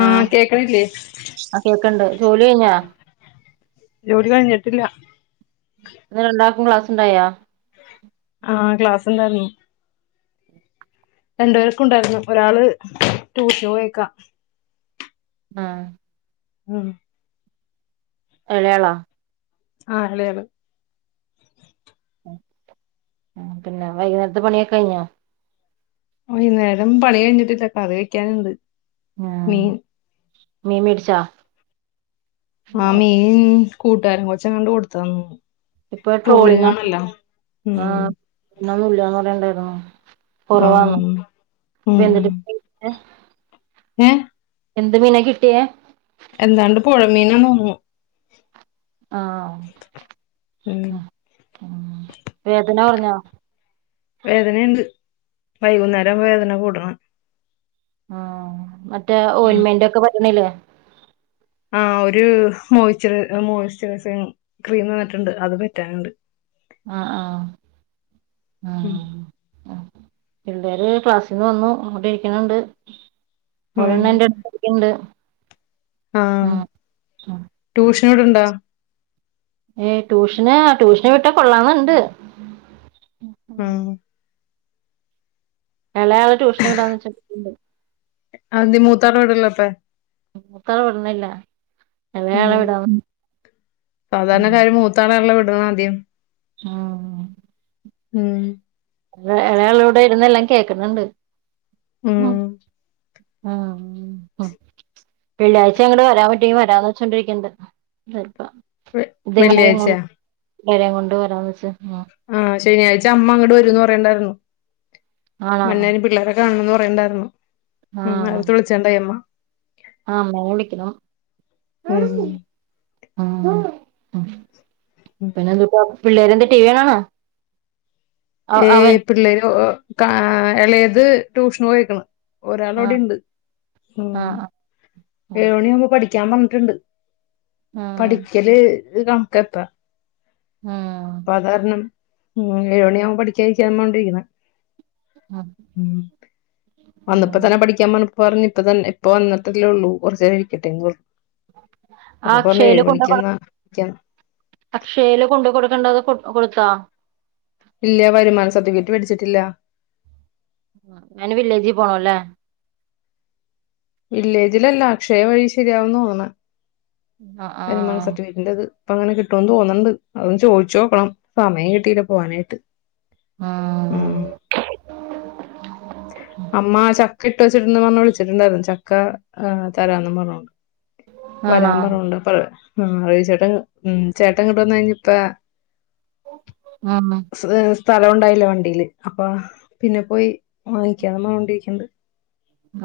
ആ കേക്കണില്ലേ ആ കേക്കണ്ട് ജോലി കഴഞ്ഞാ ജോലി കഴിഞ്ഞിട്ടില്ല. രണ്ടാക്കും ക്ലാസ് ഉണ്ടായാ ആ ക്ലാസ് ഇണ്ടാർന്നു രണ്ടു പേർക്കും ഉണ്ടായിരുന്നു ഒരാള് ടൂഷന് പോയേക്ക ആ ഉം ഇളയാളാ ആ് എളേയാള് പിന്നെ വൈകുന്നേരത്തെ പണിയൊക്കെ കഴിഞ്ഞോ വൈകുന്നേരം പണി കഴിഞ്ഞിട്ടില്ല കറി വെക്കാനുണ്ട് ആഹ് മം [unintelligible] ആ മീൻ കൂട്ടുകാരൻ കൊച്ചു കൊണ്ട് കൊടുത്തന്നു ഇപ്പൊ ട്രോളിങ്ങ് ആ ഉം ഇന്നും ഇല്ലന്ന് പറയണ്ട് ആഹം ആഹ ഉ ഏ എന്ത് മീന കിട്ടിയേ എന്താണ്ട് പുഴമീനാ പറഞ്ഞു ആഹ ഉം ഉ വേദന പറഞ്ഞോ വേദനയുണ്ട് വൈകുന്നേരം വേദന കൂടണം ആ മറ്റേ ഓയിന്മെന്റ് ഒക്കെ [unintelligible] ആ ഒരു മോയിസ്റ്റർ മോയിസ്റ്ററൈസിംഗ് ക്രീം തന്നിട്ടുണ്ട് അത് പറ്റാനുണ്ട് ആഹ ആഹ ഉം ആഹ ആ പിള്ളേര് ക്ലാസ്സിൽന്ന് വന്നു അവിടെ ഇരിക്കണണ്ട് ഒരണ്ണം എന്റെ അടുത്ത് പഠിക്കണുണ്ട് ആഹ ഉം ട്യൂഷൻ കയ്യ് അവിടെ ഉണ്ടാ ഏ ട്യൂഷന് ട്യൂഷന് വിട്ട കൊള്ളാന്ന് ഇണ്ട് മ് മളയാള ട്യഷൻ വിടാന്ന് വെചണ്ട് അതി മൂത്താള് എവിടെ ഉള്ളത് ഇത്ത വിടുന്നില്ല ഇളയാളെ ഉം. വിടന്ന ഉ മതിയോ ആഹ ഉം ഇളയാളിവിടെ ഇരുന്നെല്ലാം കേക്കുന്നുണ്ട് ഉം ഉ വെള്ളിയാഴ്ച്ച അങ്ങട്ട് വരാൻ പറ്റിയങ്കിൽ വരാന്ന് വെച്ചോണ്ടിരിക്കണ്ട് വെ വെള്ളിയാഴ്ചയാ വരം കൊണ്ട് വരാന്ന് വച്ച് ആ ശനിയാഴ്ച അമ്മ അങ്ങട്ട് വരൂന്ന് പറയേണ്ടായിരുന്നു ആണോ മന്നൻ ആ പിള്ളേരെ കാണണം ന്ന് പറ ഉണ്ടായിരുന്നു ഉം അതും വിളിച്ചു ഉണ്ടായിരുന്നു ആ അമ്മ വിളിക്കണം ഉം. മ് പിന്നെന്തുട്ടാ പിള്ളേരെന്തേ ടിവി കാണാണോ ഏ അവൻ പിള്ളേരു ഓ കാ ഇളയത് ട്യൂഷൻ പോയിക്കണ് ഒരാൾ ആ ഇവിടെണ്ട് ആ ആ മ് ആ ഉം. ഏഴു മണിയവുമ്പോ പഠിക്ക വിളിക്കാൻ വന്നിട്ടുണ്ട് പഠിക്കൽ ഇത് കണക്കത്ത ഉം. പാധാരണം ഉം ഏഴ് മണി ആവും പഠിക്കാ ഇരിക്കാ [unintelligible] ഉം. മ് വന്നപ്പ ഉം. തന്നെ പഠിക്കാ [unintelligible] പറഞ്ഞിപ്പത്തന്നെ ഇപ്പോ വന്നിട്ടല്ലേ ഒള്ളൂ കൊറച്ചേരം ഇരിക്കട്ടെന്ന് പറ ആ ക്ഷയില് കൊണ്ട് കൊ മണിക്കെന്നാ അക്ഷയേല് കൊണ്ട് കൊടുക്കണ്ടത് കൊ കൊടുത്താ ഇല്ല വരുമാന സട്ടിഫിക്കറ്റ് വേടിച്ചിട്ടില്ല അയിന് വില്ലേജി പോണോല്ലേ വില്ലേജിലല്ല അക്ഷയ വഴി ശരിയാവുംന്ന് തോന്നാണെ ആ വരുമാന ആ സട്ടിഫിക്കിറ്റേത് ഇപ്പൊങ്ങനെ കിട്ടുന്ന് തോന്നണ്ട് അതൊന്ന് ചോയിചോക്കണം സമയം കിട്ടീല പോവാനായിട്ട് ഉം ആഹ് അമ്മ ചക്ക ഇട്ട് വെച്ചിട്ടന്ന് പറഞ്ഞു വിളിച്ചിട്ടുണ്ടാരുന്നു ചക്ക തരാന്ന് പറഞ്ഞോണ്ട് ആണോ വരാം പറഞ്ഞോണ്ട് പ ആ [unintelligible] ആമേ സ്ഥലംണ്ടായില്ല വണ്ടിയില് അപ്പാ പിന്നെ പോയി വാങ്ങിക്കാ [unintelligible]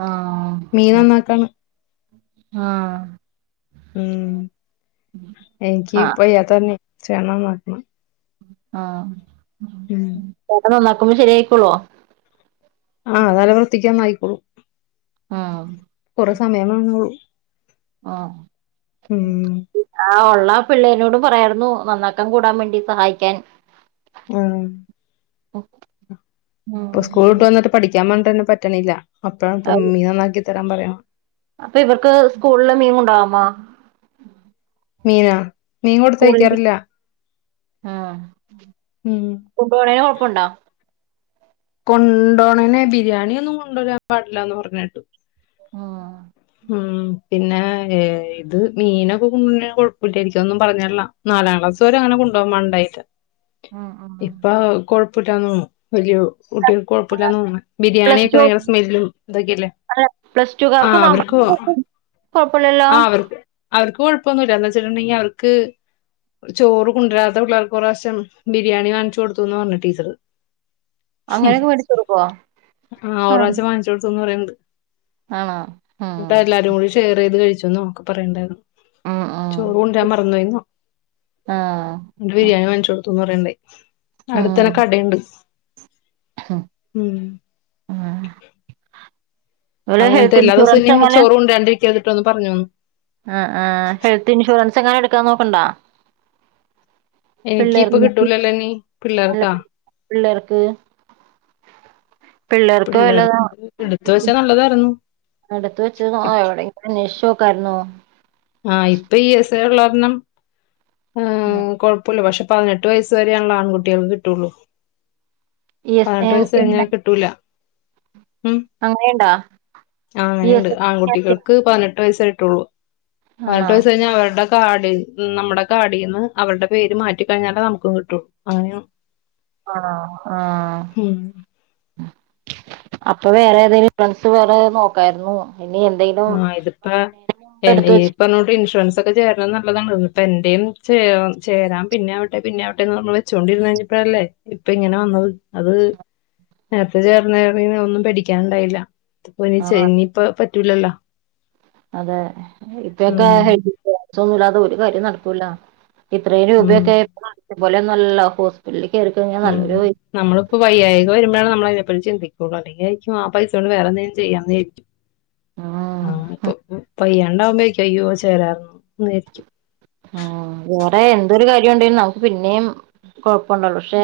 ആഹ് ഹാ ആ ഉം എനിക്ക് ആ ഇപ്പയത്തന്നെ [unintelligible] ആഹ് ഓന് നന്നാക്കുമ്പോ ശരിയായിക്കോളോ ആ നല്ല വൃത്തിക്ക് നന്നാക്കിക്കോളും. കൊറെ സമയം വേണന്നൊള്ളു. ആ ഉം ആ ഉള്ള പിള്ളേനോടും പറയാർന്നു നന്നാക്കൻ കൂടാൻ വേണ്ടി സഹായിക്കാൻ ഉം പ്പോ സ്കൂള് വിട്ട് ഉം. വന്നിട്ട് പഠി ക്കാ പറഞ്ഞ്ട്ടന്നെ പറ്റ്ണില്ല അപ്പഴ ഇപ്പം മീൻ നന്നാക്കി തരാൻ പറയണം അപ്പൊ ഇവർക്ക് സ്കൂള്ല് മീൻ കൊണ്ടവാ മോ മീനൊ മീൻ കൊട്ത്തയ്ക്കാറില്ല ആ കൊണ്ടോവ്ണേന് കൊഴപ്പണ്ടോ കൊണ്ടോണനെ ബിരിയാണിയോന്നും കൊണ്ടോരാൻ പാടില്ല ന്ന പറഞ്ഞേ ആ ഉം പിന്നെ ഇത് മീനൊക്കെ കൊണ്ടോവ്ന്നേന് കൊഴപ്പല്ലേക്കും അതൊന്നും പറഞ്ഞിട്ടില്ല നാലാം ക്ലാസ്സ്‌ വരെ അങ്ങനെ കൊണ്ടോവാ [unintelligible] ഉം ഉം. ഇപ്പൊ കൊഴപ്പ് [unintelligible] കുട്ട്യാള്ക്ക് കൊഴപ്പല്ല തോന്ന്ണ് പ്ലസ് ബിരിയാണിയൊക്കെ ടു ഭയങ്കര സ്മെല്ലും ഇതൊക്കല്ലേ പ്ലസ് ടു ആ കാർക്ക് അവർക്ക് നമ്മള് കൊഴപ്പല്ലല്ലോ ആ അവർ അവർക്ക് കൊഴപ്പൊന്നുല്ല എന്നാ ച്ചിട്ടുണ്ടെങ്കി അവൾക്ക് ചോറ് കൊണ്ടരാത്ത പിള്ളേർക്ക് ഒറാവശ്യം ബിരിയാണി വാങ്ങിച്ചു കൊട്ത്ത് പറഞ്ഞ് ടീച്ചറ് അങ്ങനെയൊക്കെ മേടിച്ച് കൊടുക്കൊ? ആഹ് അ ആണോ ന്നിട്ടാ ഉം എല്ലാരും കൂടി ഷെയർ ചെയ്ത് കഴിച്ചു [unintelligible] പറയണ്ടായിരുന്നു ഉം ഉം ചോറ് കൊണ്ടുരാൻ മറന്നൊയിന്ന ആഹ് ബിരിയാണി വങ്ങിച്ചോ കൊടു [unintelligible] ഉം അടുത്തന്നെ കടേണ്ട് ഉം ഓലെ അങ്ങനത്തെ ഹെൽത്ത് എല്ലാ ദിവസവും ഇൻഷുറൻസ് ഇനി ചോറ് കൊണ്ടരാണ്ടിരി [unintelligible] പറഞ്ഞോ ആ ആ ഹെൽത്ത് ഇൻഷുറൻസ് [unintelligible] എടുക്കാന്നോക്ക്ണ്ടോ എനിക്ക് ഇപ്പ കിട്ടൂലല്ലോന്നീ അല്ല പിള്ളേർക്കാ പി- പിള്ളേർക്ക് പിള്ളേർക്ക് എടുത്ത് വച്ചാ നല്ലതായിരുന്നു അടുത്ത് വെച്ച് ങാ എവിടെങ്കിലും അന്വേഷിച്ച് നോക്ക് [unintelligible] ആ ഇപ്പൊ ഈ സ് ള്ള കാരണം ആ കൊഴപോല്ല പക്ഷേ പതിനെട്ട് വയസ്സ് വരാണല്ലോ ആൺകുട്ടികൾക്ക് കിട്ടോള്ളൂ ഇ എസ് എ പതിനെട്ട് വയസ്സ് കഴിഞ്ഞാ അങ്ങനെ കിട്ടൂല ഉം അങ്ങനെയുണ്ടാ ആ ഇ അങ്ങനേണ്ട് എസ് എ- ആൺകുട്ടികൾക്ക് പതിനെട്ട് വയസ്സ് കഴിഞ്ഞാ ട്ടൊള്ളൂ പതിനെട്ട് ആണോ വയസ്സ് കഴിഞ്ഞാ അവര്ടെ കാഡ് നമ്മുടെ കാഡീന്ന് അവരുടെ പേര് മാറ്റിക്കഴിഞ്ഞാലേ നമുക്ക് കിട്ടൂ അങ്ങനെയാ ആ ഹും അപ്പൊ വേറെ ഏതേലും ഫ്രണ്ട്സ് വേറെ ഏതേലും നോക്കാരുന്നു ആഹ ഇതിപ്പ എടുത്ത് വെച്ച് ഇനിയിപ്പോട്ട് ഇൻഷുറൻസ് ഒക്കെ ചെയ നല്ലതാണ് ഇപ്പ എന്റെയും ചേ ചേരാൻ പിന്നാവട്ടെ പിന്നെ ആവട്ടെന്ന് പറഞ്ഞ് വെച്ചോണ്ടിരുന്നു കഴിഞ്ഞപ്പഴല്ലേ ഇപ്പ ഇങ്ങനെ വന്നത് അത് നേരത്തെ ചേർന്നേ ഒന്നും പേടിക്കാനുണ്ടായില്ല ക്ക് ആഹ് ഇനി ഇപ്പ പറ്റ് റ്റൂലല്ല അതെ ഇപ്പേക്ക ഉം തൊന്നുല്ലാതെ ഒരു കാര്യം നടക്കൂല ഇത്രേന ഉം ഉപയോഗ പോലെ നല്ല ഹോസ്പിറ്റലില് ഉം നമ്മളിപ്പോ വയ്യായിക വരുമ്പോഴാണ് നമ്മള അപ്പോഴ ചിന്തിക്കുള്ളൂ അല്ലെങ്കി ആരിക്കും ആ പൈസ കൊണ്ട് വറെന്തേലും ചെയ്യാന്ന്വിചാരിക്കും ഉം ആ ഇപ്പൊ പയ്യ രണ്ടാകുമ്പേരിക്കും അയ്യോ ചേരാരുന്നു എന്ന്ചാരിക്കും ഉ വേറെ എന്തോരു കാര്യംണ്ടെങ്കും നമുക്ക് പിന്നേും കൊഴപ്പുണ്ടള്ളൂ പക്ഷെ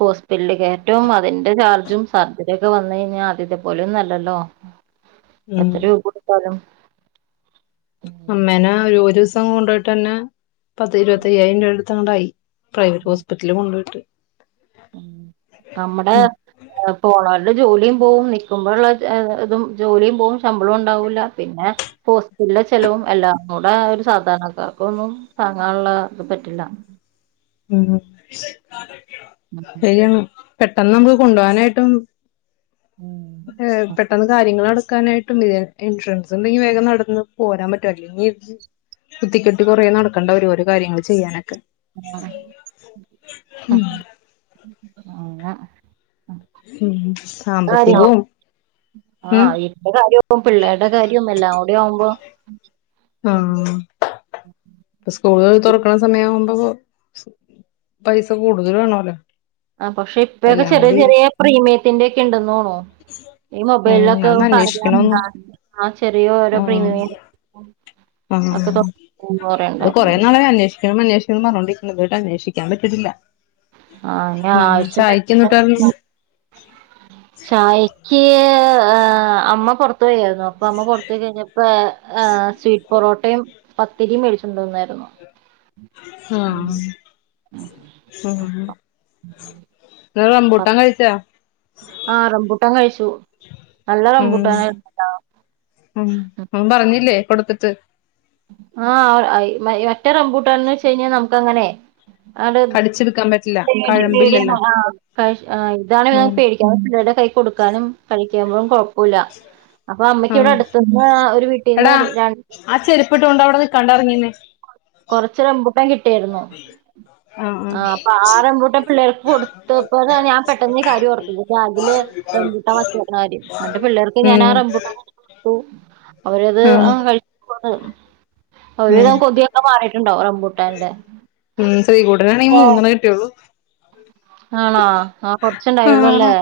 ഹോസ്പിറ്റല കയറ്റവും അതിന്റെ ചാർജും സർജറി ഒക്കെ വന്ന്‌ കഴിഞ്ഞാൽ ആദ്യതേ പോലെയല്ലല്ലോ ഉം എത്ര രൂപകൊടുത്താലും അമ്മേനെ ഒരു ദിവസം കൊണ്ട് പോയിട്ട്ന്നെ പത്തുഇരുപത്തിയായിരം രൂപ ണ്ടായി പ്രൈവറ്റ് ഹോസ്പിറ്റല് കൊണ്ട്പോയിട്ട് ഉ നമ്മടെ ഉം പോളാ ജോലിയും പോവും നിക്കുമ്പോഴള്ള ഇതും ജോലിയും പോവും ശമ്പളം ഉണ്ടാവൂല്ല പിന്നെ ഹോസ്റ്റലെ ചെലവും എല്ലാം കൂടെ ഒരു സാധാരണക്കാർക്ക് ഒന്നും താങ്ങാനുള്ള ഇത് പറ്റില്ല ഉം ശരിയാണ് പെട്ടെന്ന് നമുക്ക് കൊണ്ടുപോകാനായിട്ടും ഏ പെട്ടെന്ന് കാര്യങ്ങൾ പോരാനായിട്ടും ഇൻഷുറൻസ് ഉണ്ടെങ്കിൽ വേഗം നടന്ന് പോരാൻ പറ്റും അല്ലെങ്കി ഇ കുത്തിക്കെട്ടി കൊറേ നടക്കണ്ട വരും ഓരോ കാര്യങ്ങൾ ചെയ്യാനൊക്കെ ഉം ആന ഉം സാമ്പത്തികവും [unintelligible] ആ ഉം ഇന്റെ കാര്യം പിള്ളേരുടെ കാര്യവും എല്ലാം കൂടെ ആവുമ്പോ ഉം ആഹ് ഇപ്പ സ്കൂളുകൾ തുറക്കണ സമയം ആവുമ്പ പൈസ കൂടുതൽ വേണല്ലോ ആ പക്ഷെ ഇപ്പൊക്കെ എല്ലാം ചെറിയ കൂടി ചെറിയ പ്രീമിയത്തിന്റെ ഒക്കെ ഉണ്ടന്ന്തോന്നുണു ഈ ഉം മൊബൈലിലൊക്കെ അതൊന്ന് അന്വേഷിക്കണൊന്ന് കാണിക്ക ചെറിയ ഓരോ പ്രീമിയം ആ ഒക്കെ തൊ ഇത് പറയണ്ടായിരുന്നു കൊറേ നാളായി അന്വേഷിക്കണം അന്വേഷ ക്കണം ന്ന്‌ പറഞ്ഞൊണ്ടിരിക്കണ് ഇത് വരെ അന്വേഷിക്കാൻ പറ്റിട്ടില്ല ആ ആവശ്യം എന്തുട്ടായിരുന്നു [inaudible] ചായക്ക് ആ അമ്മ പൊറത്ത് പോയായിരുന്നു അപ്പൊ അമ്മ പുറത്ത് പോയി കഴിഞ്ഞപ്പോ ആ സ്വീറ്റ് പൊറോട്ടയും പത്തിരിയും മേടിച്ചിണ്ടോന്നായിരുന്നു ആഹ ആഹ [unintelligible] റംബുട്ടാൻ കഴിച്ചോ ആഹ റംബൂട്ടാൻ കഴിച്ചു നല്ല ഉം റംബൂട്ടാനായിരുന്നു ഉം ഓൻ പറഞ്ഞില്ലേ കൊടുത്തിട്ട് ആഹ [unintelligible] മറ്റേ റംബൂട്ടാണെന്നുവെച്ചഴിഞ്ഞാ നമുക്ക് അങ്ങനെ അടെ കടിച്ചെടുക്കാൻ പറ്റില്ല പേടി പേടിയ കഴമ്പില്ലല്ലോ ആ ആ ഇതാണ് ഉം പേടിക്കാൻ ചരുടെ കൈ കൊടുക്കാനും കഴ [unintelligible] ക്കോ പോല അപ്പൊ അമ്മയ്ക്ക് ഇവിടെ ആഹ് അടുത്തന്ന് ഒരു വീട്ടീന്ന് രണ്ട് ട്ടുണ്ട് അവിടെ നികാണ്ട് എറങ്ങിന്നേ കൊറച്ച് റമ്പു ട്ടാൻ കിട്ടിയിരുന്നു ആഹ് ആഹ് ആ അപ്പൊ ആ റംബൂട്ടാൻ പിള്ളേർക്ക് കൊടുത്തപ്പോ ഞാൻ പെട്ടെന്ന് കാര്യം ഓർത്തത് ബാഗില് റംബൂട്ടാൻ വച്ചേകണ കാര്യം എന്നിട്ട് പിള്ളേർക്ക് ഞാൻ ആ ഉം റംബൂട്ടാൻ കൊടുത്തു അവരത് ആഹ് ആ കഴിച്ച് [unintelligible] പോ അവര്താ ഉം കൊതിയ ഉണ്ടോ [unintelligible] ഉം ശ്രീ കൂട്ടനണെങ്കി മൂന്നെണ്ണ കിട്ടിയൊള്ളൂ ആണോ ആഹ് കൊറച്ചിണ്ടായൊള്ളൂല്ലേ ആഹ്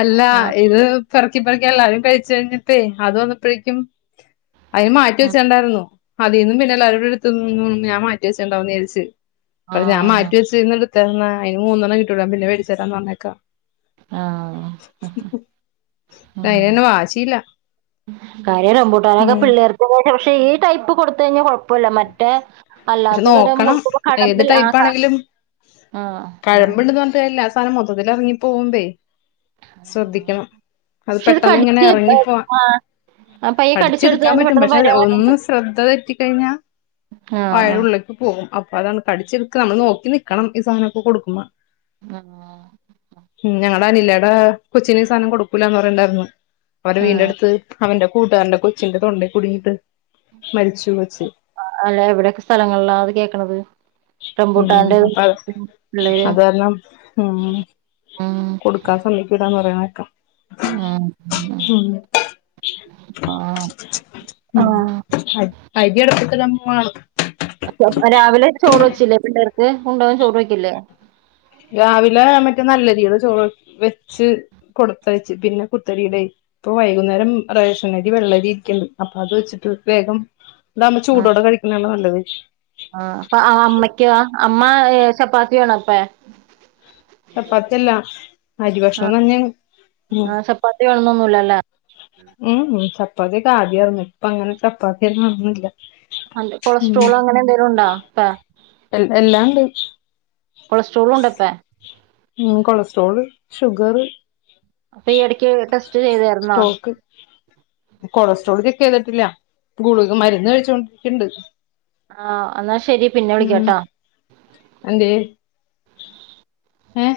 അല്ല ആഹ് ഇത് പെറക്കി പെറക്കി എല്ലാരും കഴിച്ച് കഴിഞ്ഞപേ അത് വന്നപ്പഴേക്കും അതിന് മാറ്റി വെച്ചിട്ടണ്ടായിരുന്നു അതീന്ന് പിന്നെല്ലാവരുടെ ഇടുത്ത് തിന്നന്നെ ഞാൻ മാറ്റിവെച്ചട്ടണ്ടാവുന്ന് വിചാരിച് ആ അപ ഞാൻ മാറ്റി ആ വെച്ചെന്നിടിത് തന്ന അതിന് മൂന്നെണ്ണാ കിട്ടി [unintelligible] പിന്നെ വേടിച്ചരാന്ന് പറഞ്ഞേക്കാ ആഹ് അതിനന്നെ വാശിയില്ല കാര്യം റബുട്ടാനൊക്കെ ഉം പിള്ളേർക്ക് പക്ഷെ ഈ ടൈപ്പ് കൊടുത്ത് കഴിഞ്ഞാ കൊഴ പ്പല്ല മറ്റേ പക്ഷെ അല്ലാത്ത തരം നോക്കണം കൊടുകും ഭ ഏത് ടൈപ്പ് കടമ്പിലാത ആണെങ്കിലും ആഹ് ആഹ് സാനം മൊത്തതില് ഇറങ്ങി പോകുമ്പേ ശ്രദ്ധിക്കണം അത് പക്ഷെ ഇത് പെട്ടന്ന് ഇങ്ങനെ കടിച്ച് ഇറങ്ങിപ്പോ ആ പയ്യെ കടിച്ചെടുത്ത് കടിച്ചെടുക്കാൻ തന്നെ പറ്റും പെട്ടെന്ന് പക്ഷെ വരാൻ പറ്റും ഒന്ന് ശ്രദ്ധ തെറ്റിക്കഴിഞ്ഞാ വയെട ആഹ് ഉള്ളിലേക്ക് പോവും അപ്പൊ അതാണ് കഠിച്ചെടുക്ക നമ്മൾ നോക്കി നിക്കണം ഈ സാനൊക്കെ കൊടുക്കുമ്പൊ ആഹ് സനിലെട കൊച്ചിന് ഈ സാധനം കൊടുക്കൂലന്ന് പറയണ്ടായിരുന്നു അവരെ വീടിന്റെ ആഹ് അടുത്ത് അവന്റെ കൂട്ടുകാരന്റെ കൊച്ചിന്റെ തൊണ്ടേ കുടുങ്ങിട്ട് മരിച്ചു കൊച്ച് അല്ല എവിടെയൊക്കെ സ്ഥലങ്ങളിലാ അത് കേക്കണത് ഉം റംബൂട്ടാന്റെ അപ്പ പിള്ളേര് അത് കാരണം ഉം ഉം കൊടുക്കാൻ സമ്മയിക്കുലാന്ന് പറയണ ഉം ആഹ് ആഹ് ഫുഡ് അരി അടപ്പത് [unintelligible] രാവിലെ ചോറ് വെച്ചില്ലേ പിള്ളേർക്ക് കൊണ്ടോവാൻ ചോറ് വയ്ക്കില്ലേ രാവിലെ മറ്റേ നല്ലരിയുടെ ചോറ് വെച്ച് കൊടുത്തഴച്ച് പിന്നെ കുത്തരിയുടെ ഇപ്പൊ വൈകുന്നേരം റേഷനരി വെള്ളരി ഇരിക്കണ്ട് അപ്പൊ അത് വെച്ചിട്ട് വേഗം ഇ നമ്മ ചൂടോടെ കഴിക്കാനാണ് നല്ലത് ആ അപ്പ അമ്മയ്ക്ക് അമ്മ ചപ്പാത്തി വേണ അപ്പ ചപ്പാത്തിയല്ല അരി ഭക്ഷണം ആഹ് തന്നെ ആഹ് ചപ്പാത്തി വേണന്നൊന്നുല്ലല്ലേ ഉ ചപ്പാതി കാദ്യായിരുന്നു ഇപ്പൊ അങ്ങനെ ചപ്പാത്തിയൊും വന്നുന്നില്ല അ കൊളസ്ട്രോൾ അങ്ങനെ എന്തെലും ഉണ്ടോപ്പ എ എല്ലാം ഉണ്ട് കൊളസ്ട്രോളും ഉണ്ടപ്പ കൊളസ്ട്രോള് ഷുഗറ് അപ്പൊ ഈ ഇടക്ക് ടെസ്റ്റ് ചെയ്തായിരുന്നോ സ്ട്രോക്ക് കൊളസ്ട്രോൾ ചെക്ക് ചെയ്തിട്ടില്ല ഗുളക് മരുന്ന് കഴിച്ചോണ്ട് എിണ്ട് ആഹ് എന്നാ ശെരി പിന്നെ വിളിക്കാട്ടാ ആഏ